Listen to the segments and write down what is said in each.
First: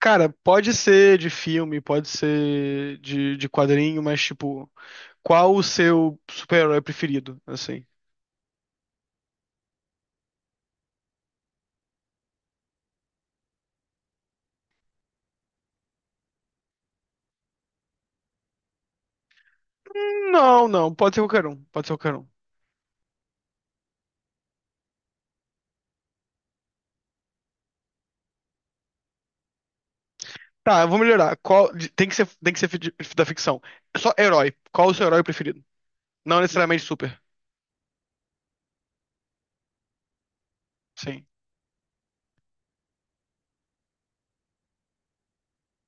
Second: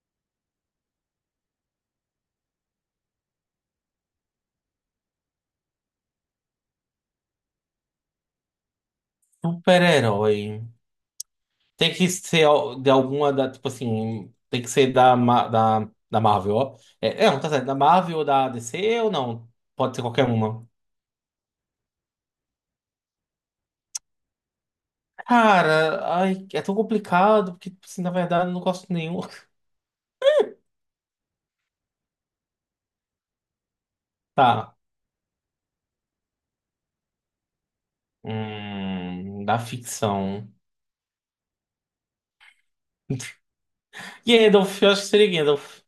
Cara, pode ser de filme, pode ser de quadrinho, mas tipo, qual o seu super-herói preferido, assim? Super-herói. Tem que ser de alguma tipo assim, tem que ser da Marvel, ó. É, não, tá certo. Da Marvel ou da DC ou não? Pode ser qualquer Não, uma. não, pode ser qualquer um, pode ser qualquer um. Cara, ai, é tão complicado, porque, tipo assim, na verdade, eu não gosto de nenhum. Tá, eu vou melhorar. Qual, tem que ser da ficção. É só herói. Tá. Qual o seu herói preferido? Não necessariamente super. Da ficção. Sim. Gandalf, eu acho que seria Gandalf.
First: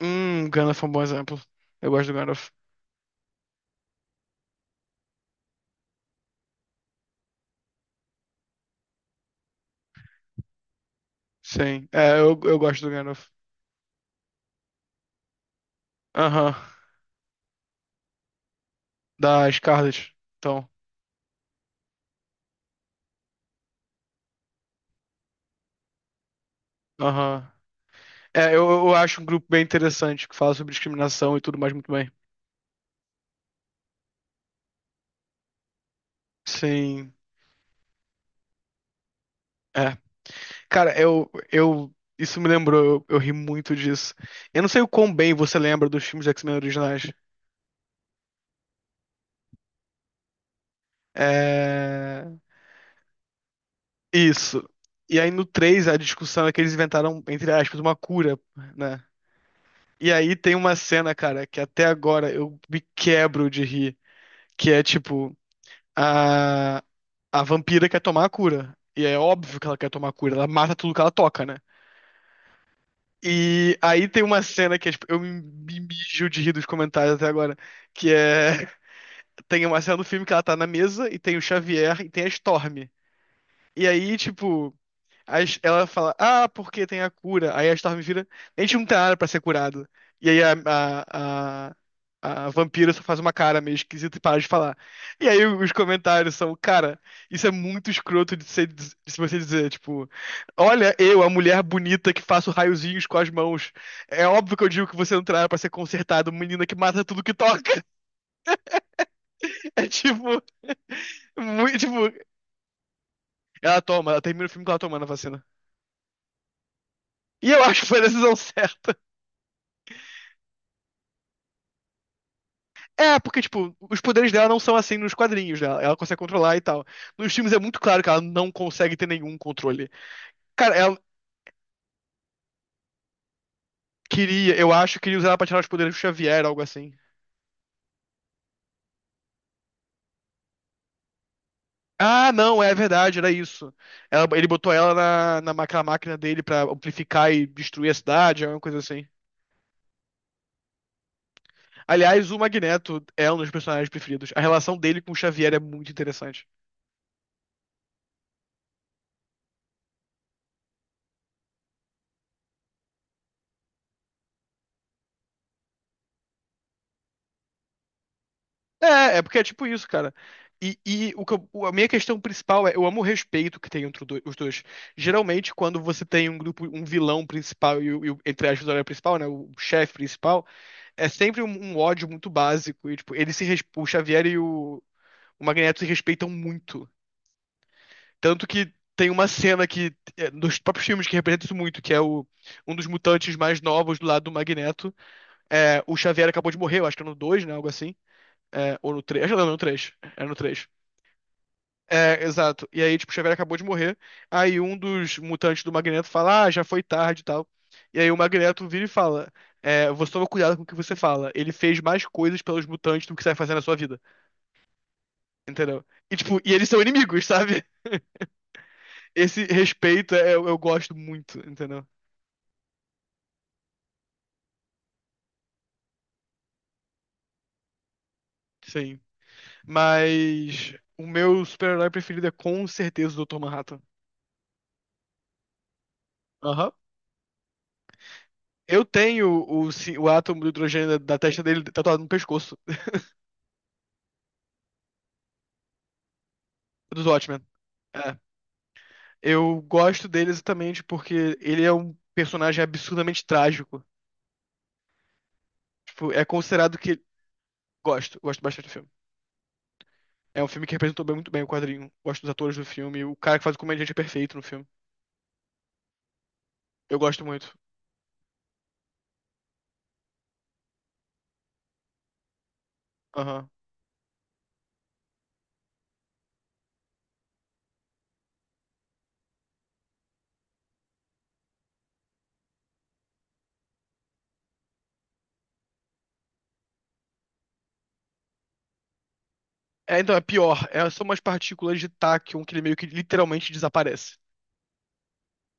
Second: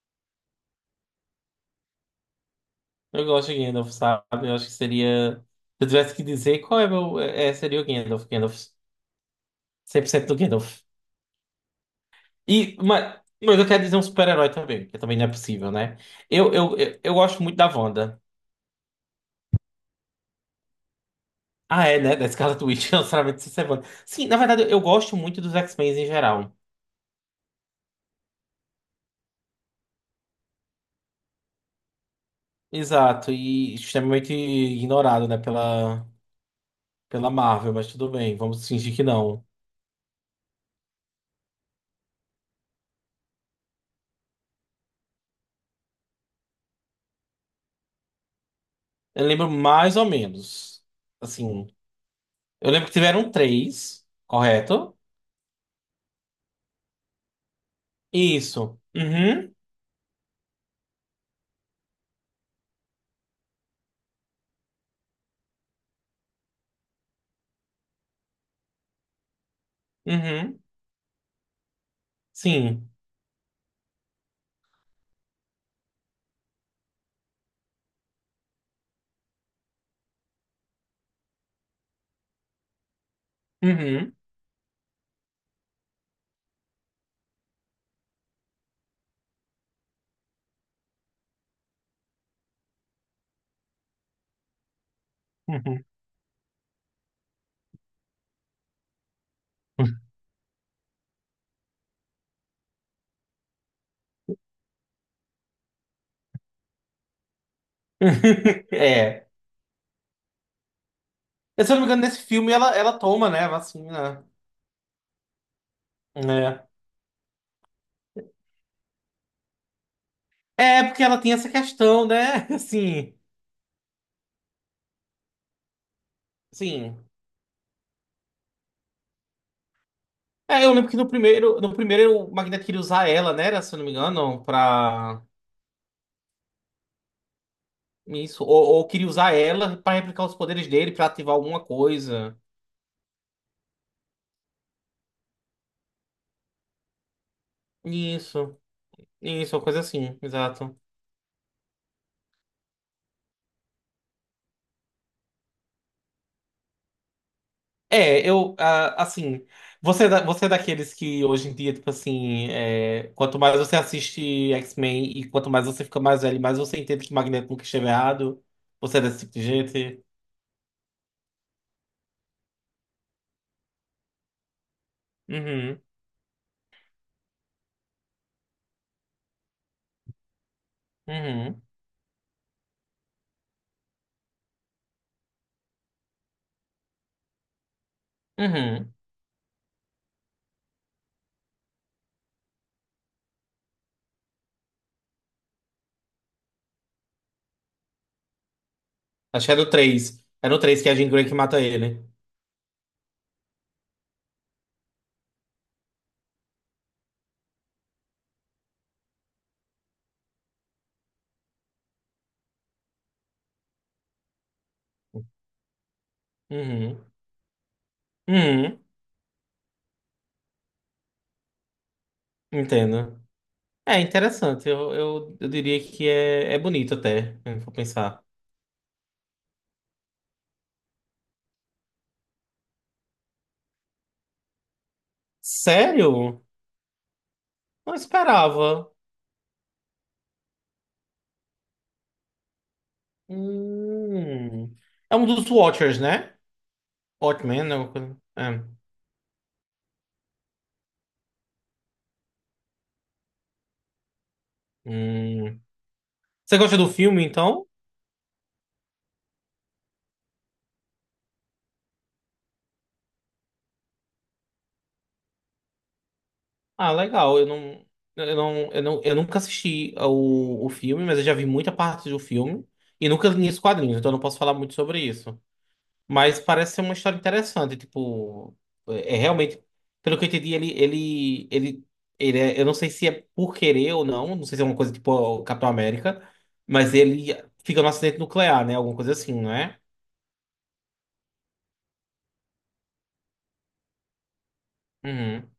Gandalf é um bom exemplo. Eu gosto do Gandalf. Eu gosto de Gandalf, sabe? Eu acho que seria. Se eu tivesse que dizer qual é meu. É, seria o Gandalf. Gandalf. 100% do Gandalf. Sim. Eu E, gosto do mas, Gandalf. mas eu quero dizer um super-herói também, que também não é possível, né? Eu, Aham. eu, eu, eu gosto muito da Wanda. Da Scarlet. Então, Ah, é, né? Da Scarlet Witch, não necessariamente se Wanda. Sim, na verdade, eu gosto muito dos X-Men em geral. aham. É, eu acho um grupo bem interessante que fala sobre discriminação e tudo mais muito bem. Exato, e extremamente ignorado, né, pela, Sim. pela Marvel, mas tudo bem, vamos fingir que não. É. Cara, eu, eu. isso me lembrou, eu ri muito disso. Eu não sei o quão bem você lembra dos filmes de X-Men originais. Eu lembro mais ou menos. Assim, É. eu lembro que tiveram três, Isso. correto? E aí no 3 a discussão é que eles inventaram, entre aspas, uma cura, Isso. né? Uhum, E aí tem uma cena, cara, que até agora eu me quebro de rir, que é tipo, a, a vampira quer tomar a cura. E é óbvio que ela quer tomar a cura, ela uhum, mata tudo que ela toca, né? sim. E aí tem uma cena que é, tipo, eu me mijo de rir dos comentários até agora, que é tem uma cena do filme que ela tá na mesa e tem o Xavier e tem a Storm. E Uhum, aí, tipo, ela fala, ah, porque tem a cura. Aí a Storm vira, a gente não tem nada pra ser curado. E aí a vampira só faz uma cara meio esquisita e para de falar. E aí os uhum. comentários são, cara, isso é muito escroto de, ser, de se você dizer, tipo, olha eu, a mulher bonita que faço raiozinhos com as mãos. É óbvio que eu digo que você não tem nada pra ser consertado, menina que mata tudo que toca. É. É tipo, Eu, se eu muito, não me engano, tipo, nesse filme ela toma, né, a ela toma, ela vacina. termina o filme com ela tomando a vacina. Né? E eu acho que foi a decisão certa. É, porque ela tem essa questão, né? Assim, É, porque, tipo, os poderes dela não são assim nos quadrinhos dela. Ela consegue controlar e tal. sim. Nos filmes é muito claro que ela não consegue ter nenhum controle. É, eu Cara, lembro que ela no primeiro o Magneto queria usar ela, né? Era, se eu não me engano, queria, eu acho, queria pra. usar ela pra tirar os poderes do Xavier, algo assim. Isso. Ou queria usar ela pra replicar os poderes dele, pra ativar alguma Ah, coisa. não, é verdade, era isso. Ele botou ela na máquina, máquina dele pra amplificar e destruir a cidade, Isso. alguma coisa assim. Isso, uma coisa assim, exato. Aliás, o Magneto é um dos personagens preferidos. A relação dele com o Xavier é muito interessante. É, eu, assim, você, você é daqueles que hoje em dia, tipo assim, é, quanto mais você assiste X-Men e quanto mais você fica mais velho, mais você entende que o Magneto nunca esteve errado. Você é É, desse é tipo porque de é tipo isso, gente? cara. E o que a minha questão principal é, eu amo o respeito que tem entre os dois. Geralmente, quando Uhum, você tem um grupo, um vilão principal e, entre aspas, o herói principal, né, o chefe principal, é sempre um, uhum, um ódio muito básico. E, tipo, eles se, o Xavier e o Magneto se respeitam muito. Tanto que uhum. tem uma cena que, é, nos próprios filmes que representa isso muito, que é o, um dos mutantes mais novos do lado do Magneto. É, o Xavier acabou de morrer, eu acho que é no 2, né, algo assim. É, ou no 3. Acho que não, Acho que é no no 3. 3. É no É no 3. 3 que é a Jean Grey que mata ele. É, exato. E aí, tipo, o Xavier acabou de morrer. Aí um dos mutantes do Magneto fala, ah, já foi tarde e tal. E aí o Magneto vira e fala, é, você toma cuidado com o que você fala. Ele fez mais coisas pelos mutantes do que você vai fazer na sua vida. Entendeu? E, tipo, e eles são Uhum, inimigos, sabe? uhum, Esse respeito é, eu gosto muito, entendeu? entendo. É interessante, eu diria que é bonito até, se for pensar. Sim. Mas o meu super-herói preferido é com certeza o Dr. Manhattan. Sério? Aham. Não Eu esperava. tenho o, o átomo do hidrogênio da testa dele tatuado no pescoço, Hum. É um dos Watchers, né? dos Watchmen. Watchmen, né? Alguma coisa. É. É. Eu gosto dele exatamente porque ele é um personagem absurdamente trágico. Hum. Tipo, é Você gosta considerado do que. filme, então? Gosto, gosto bastante do filme. É um filme que representou muito bem o quadrinho. Gosto dos atores do filme. O cara que faz o comediante é perfeito no filme. Ah, Eu gosto legal. Eu muito. não, eu não, eu não, eu nunca assisti o filme, mas eu já vi muita parte do filme e nunca li Aham. os quadrinhos, então eu não posso falar muito sobre isso. Mas parece ser uma história interessante, tipo, é realmente, pelo que eu entendi, ele é, eu não sei se é por querer ou não, não sei se é uma coisa tipo o Capitão América, mas ele fica num acidente nuclear, né? Alguma coisa assim, não é? É, então, é pior. É, são umas partículas de Tachyon que ele meio que literalmente desaparece. Uhum,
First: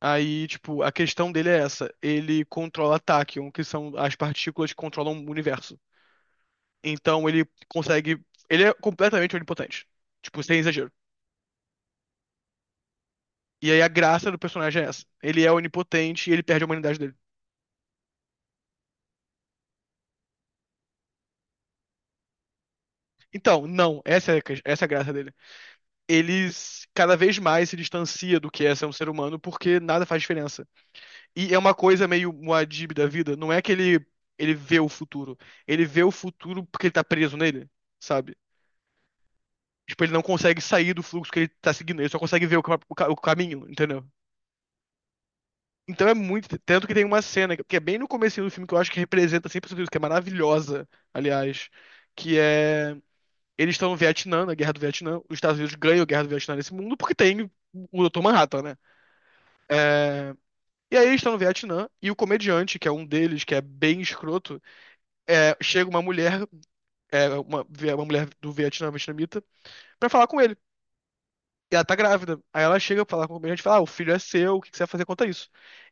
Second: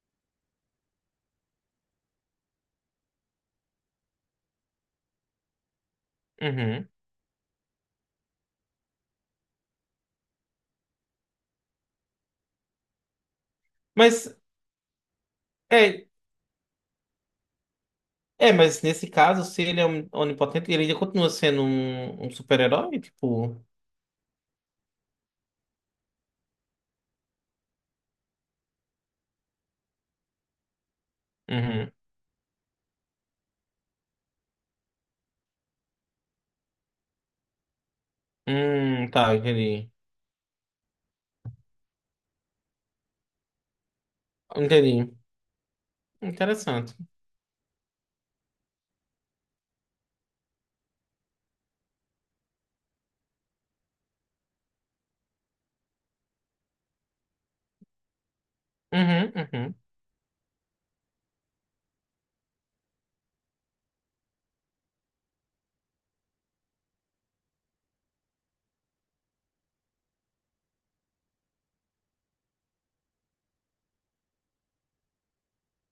Aí, tipo, a questão dele é essa. Ele controla Tachyon, que são as partículas que controlam o universo. uhum. Então ele consegue. Ele é completamente onipotente. Tipo, sem exagero. E aí a graça Mas, do personagem é essa. Ele é é, onipotente e ele perde a humanidade dele. mas nesse caso, se ele é onipotente, ele ainda continua sendo um super-herói, tipo, Então, não, essa é, a essa é a graça dele. Cada vez mais se distancia do que é ser um ser humano porque nada faz diferença. E é uma uhum. coisa meio Muad'Dib da vida. Não é que ele vê o futuro. Ele vê o futuro porque ele tá preso nele, sabe? Tá, entendi. Tipo, ele não consegue sair do fluxo que ele tá seguindo. Ele só consegue ver o, o caminho, entendeu? Entendi. Então é muito. Tanto que Interessante. tem uma cena, que é bem no comecinho do filme, que eu acho que representa 100% isso, que é maravilhosa, aliás, que é eles estão no Vietnã, na Guerra do Vietnã. Os Estados Unidos ganham a Guerra do Vietnã nesse mundo porque tem o Dr. Manhattan, né? Uhum, uhum. É, e aí eles estão no Vietnã e o comediante, que é um deles, que é bem escroto, é, chega uma mulher, é, uma mulher do Vietnã, vietnamita, pra falar com ele. E ela tá grávida. Aí ela chega pra falar com o comediante e fala: ah, o filho é seu, o que que você vai fazer contra isso?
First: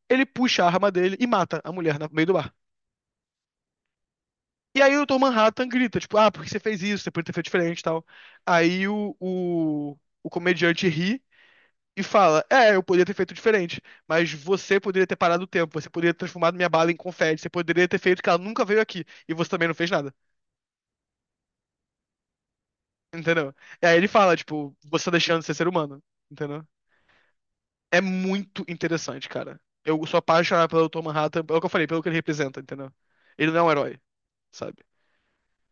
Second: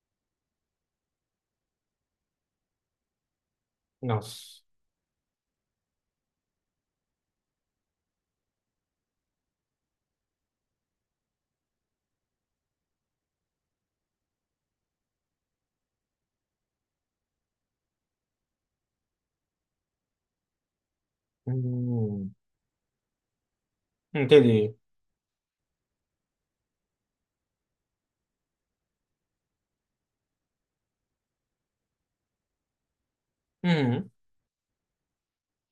Ele puxa a arma dele e mata a mulher no meio do bar. Nossa. E aí o Dr. Manhattan grita, tipo, ah, por que você fez isso? Você podia ter feito diferente e tal. Aí o comediante ri e fala: é, eu poderia ter feito diferente, mas você poderia ter parado o tempo, você poderia ter transformado minha bala em confete, você poderia ter feito que ela nunca veio aqui, e você também não fez nada, Hum, entendeu? E aí ele fala: tipo, entendi. você tá deixando de ser ser humano, entendeu? É muito interessante, cara. Eu sou apaixonado pelo Dr. Manhattan, pelo que eu falei, pelo que ele representa, entendeu? Ele não é um herói, Uhum. sabe?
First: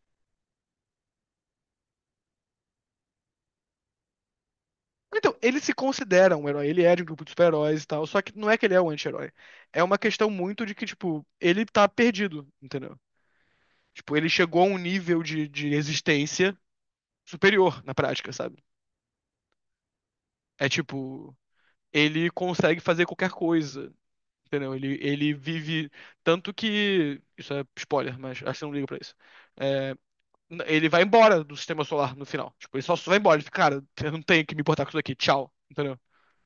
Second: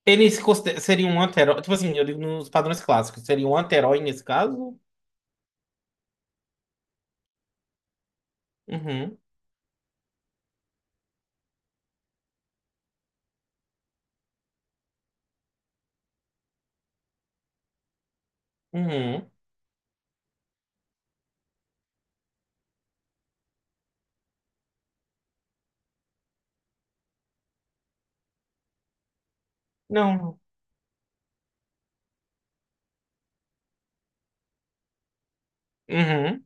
Ele se considera- Seria um anti-herói. Tipo assim, eu digo nos padrões clássicos. Seria um anti-herói nesse caso? Então, ele se considera um herói, ele é de um grupo de super-heróis e tal, só que não é que ele é um Uhum. anti-herói. É uma questão muito de que, tipo, ele tá perdido, entendeu? Tipo, ele chegou a um nível de existência superior na prática, sabe? Uhum. É tipo, ele consegue fazer qualquer coisa, entendeu? Ele vive. Tanto que. Isso é spoiler, mas acho que eu não ligo pra isso. É, Não. Ele vai embora do sistema solar no final. Tipo, ele só vai embora. Ele fica, cara, eu não tenho que me importar com isso aqui, tchau, entendeu? Uhum.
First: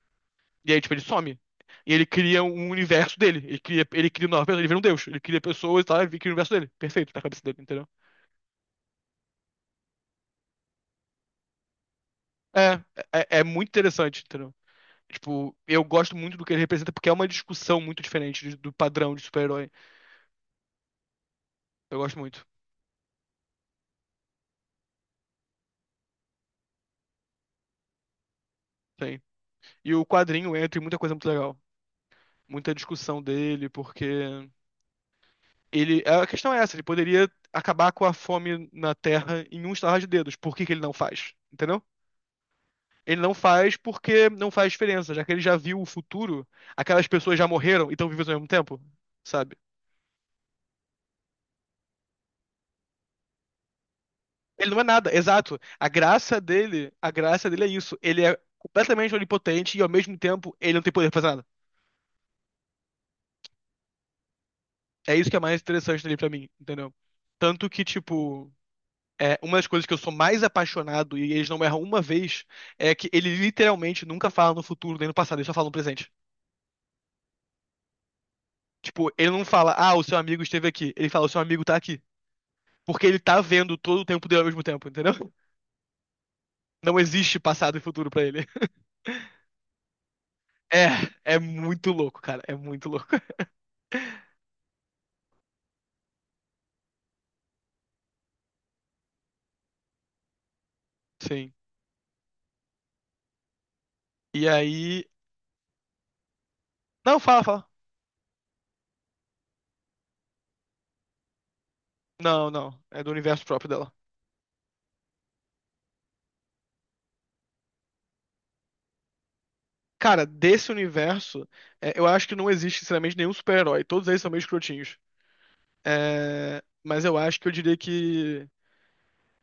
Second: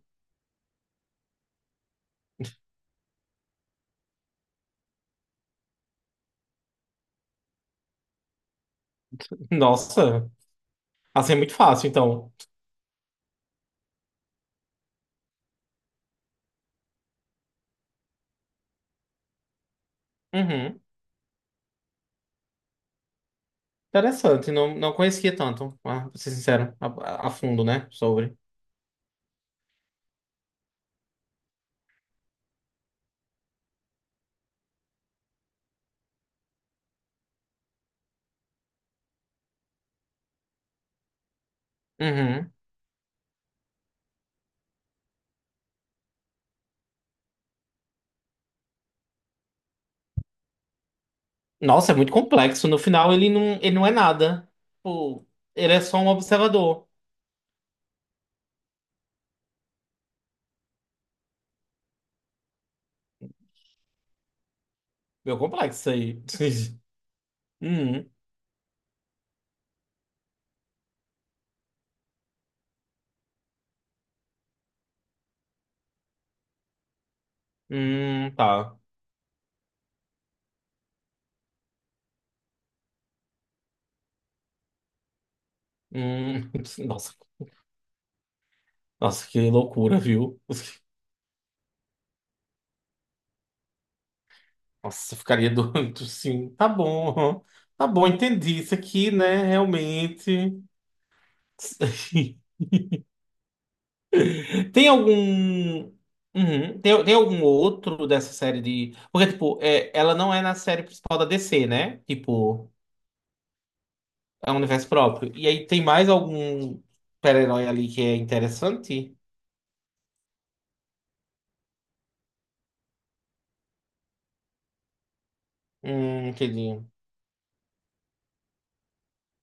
E aí, tipo, ele some. E ele cria um universo dele. Ele cria nova pessoa, ele vira um deus. Ele cria pessoas e tal, ele cria o universo dele. Perfeito, tá na cabeça dele, entendeu? Nossa. Assim é muito fácil, então. É, é muito interessante, entendeu? Tipo, eu gosto muito do que ele representa, porque é uma discussão muito diferente do padrão de super-herói. Uhum. Eu gosto muito, Interessante. Não, não conhecia tanto, ah, pra ser sincero, a fundo, né? Sobre. sim. E o quadrinho entra em muita coisa muito legal. Muita discussão dele, porque ele. A questão é essa, ele poderia acabar com a fome na Terra em um estalar de dedos. Por que que ele não faz? Entendeu? Uhum. Ele não faz porque não faz diferença, já que ele já viu o futuro, aquelas pessoas já morreram e estão vivas ao mesmo tempo, sabe? Nossa, é muito complexo. No final, ele não é nada. Ele não é nada, Tipo, exato. ele é só um observador. A graça dele é isso. Ele é completamente onipotente e ao mesmo tempo ele não tem poder pra fazer nada. É isso que Meu é mais complexo isso interessante dele aí. pra mim, entendeu? Tanto que, Uhum. tipo, é, uma das coisas que eu sou mais apaixonado e eles não erram uma vez é que ele literalmente nunca fala no futuro nem no passado, ele só fala no presente. Tá. Tipo, ele não fala, ah, o seu amigo esteve aqui. Ele fala, o seu amigo tá aqui. Porque ele tá vendo todo o tempo dele ao mesmo tempo, entendeu? Hum. Não Nossa. existe passado e futuro pra ele. Nossa, que loucura, viu? É, é muito louco, cara. É muito louco. Nossa, eu ficaria doido, sim. Tá bom, entendi isso aqui, né? Realmente. Sim. E Tem aí. algum. Uhum. Tem Não, fala, algum fala. outro dessa série de. Porque, tipo, é, ela não é na série principal da DC, né? Não, Tipo, não. É do universo próprio dela. é um universo próprio. E aí tem mais algum super-herói ali que é interessante? Cara, desse universo, é, eu acho que não existe, sinceramente, nenhum super-herói. Todos eles são meio escrotinhos. É, Entendi. mas eu acho que eu diria que.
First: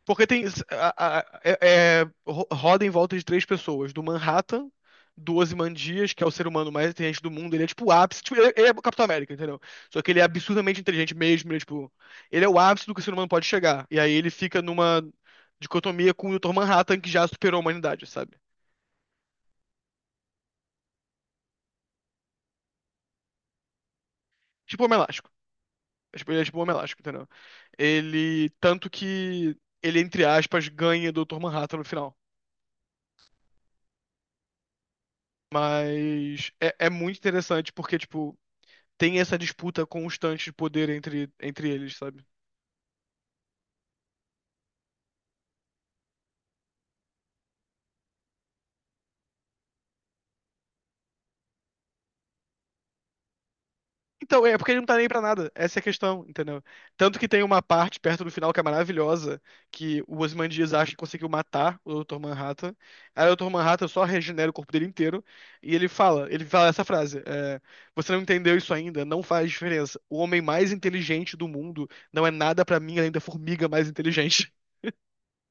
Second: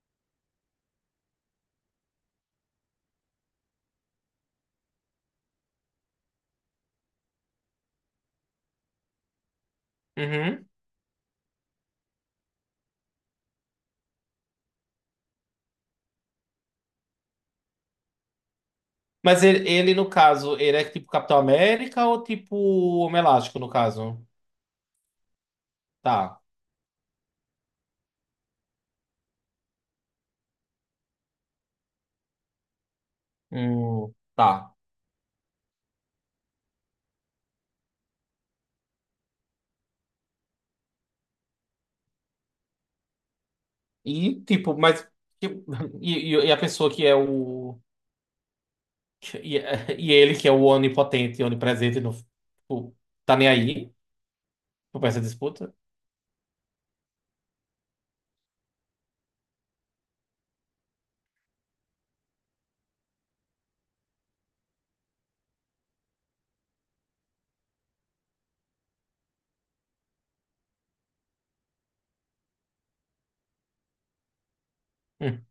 Porque tem. a- a- é- roda em volta de três pessoas: do Manhattan, do Ozymandias, que é o ser humano mais inteligente do mundo. Ele é tipo o ápice. Tipo, ele, ele é o Capitão América, entendeu? Só que ele é Uhum. absurdamente inteligente mesmo. Ele é, tipo, ele é o ápice do que o ser humano pode chegar. E aí ele fica numa dicotomia com o Dr. Manhattan, que já superou a humanidade, sabe? Mas ele, no caso, ele é tipo Capitão América ou tipo Homem Elástico, no caso? Tipo o Homem Elástico. É, tipo, ele Tá. é tipo o Homem Elástico, entendeu? Ele. Tanto que ele, entre aspas, ganha do Dr. Manhattan no final. Hum, tá. Mas é, é muito interessante porque, tipo, tem essa disputa constante de poder entre eles, sabe? E, tipo, mas. Tipo, e a pessoa que é o. E, e ele, que é o onipotente, onipresente, não, tipo, tá nem aí Então, é porque ele não tá nem pra pra essa nada. disputa. Essa é a questão, entendeu? Tanto que tem uma parte perto do final que é maravilhosa, que o Ozymandias acha que conseguiu matar o Dr. Manhattan. Aí o Dr. Manhattan só regenera o corpo dele inteiro. E ele fala essa frase: é, você não entendeu isso ainda, não faz diferença. O homem mais inteligente do mundo não é nada pra mim além da formiga mais inteligente. Hum,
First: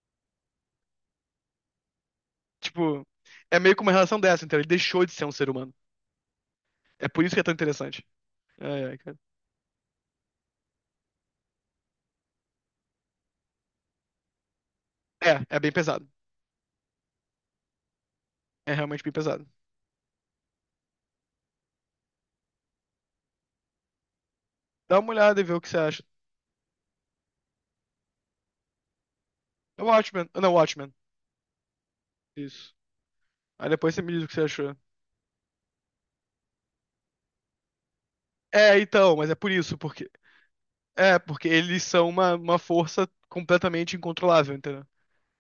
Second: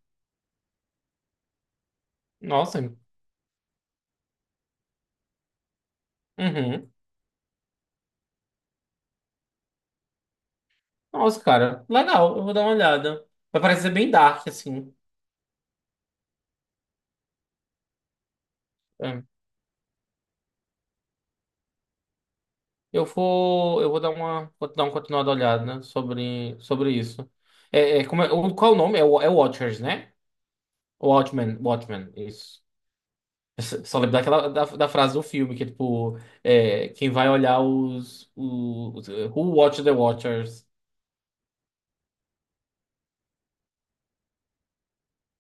Nossa. Tipo, é meio que uma relação dessa, entendeu? Ele deixou de ser um ser humano. Uhum. É por isso que é tão interessante. Ai, ai, cara. Nossa, cara. Legal, eu vou dar uma olhada. Vai parecer bem dark, assim. É, é bem pesado. É realmente bem É. pesado. Eu vou. Eu vou dar uma. Vou dar uma Dá uma continuada olhada e vê o olhada que você né, acha. sobre isso. Como qual é o nome? É, é Watchers, É né? Watchmen. Ah, não, Watchmen. Watchmen. Watchmen, isso. Isso. Aí depois Só você me lembro diz o que você daquela da, achou. da frase do filme, que é tipo, é, quem vai olhar os, É, os. então, eh, mas é por Who isso, watch the porque. Watchers? É, porque eles são uma força completamente incontrolável, entendeu?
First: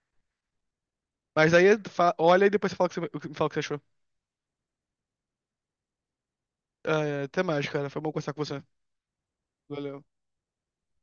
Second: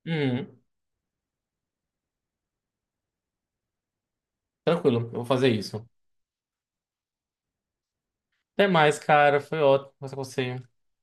Uhum, Mas aí olha e depois você fala o que você, me fala o que você achou. tranquilo, eu vou fazer isso. Ah, é, até mais, cara. Foi bom conversar com você. Até mais, cara. Foi ótimo Valeu. conversar com você.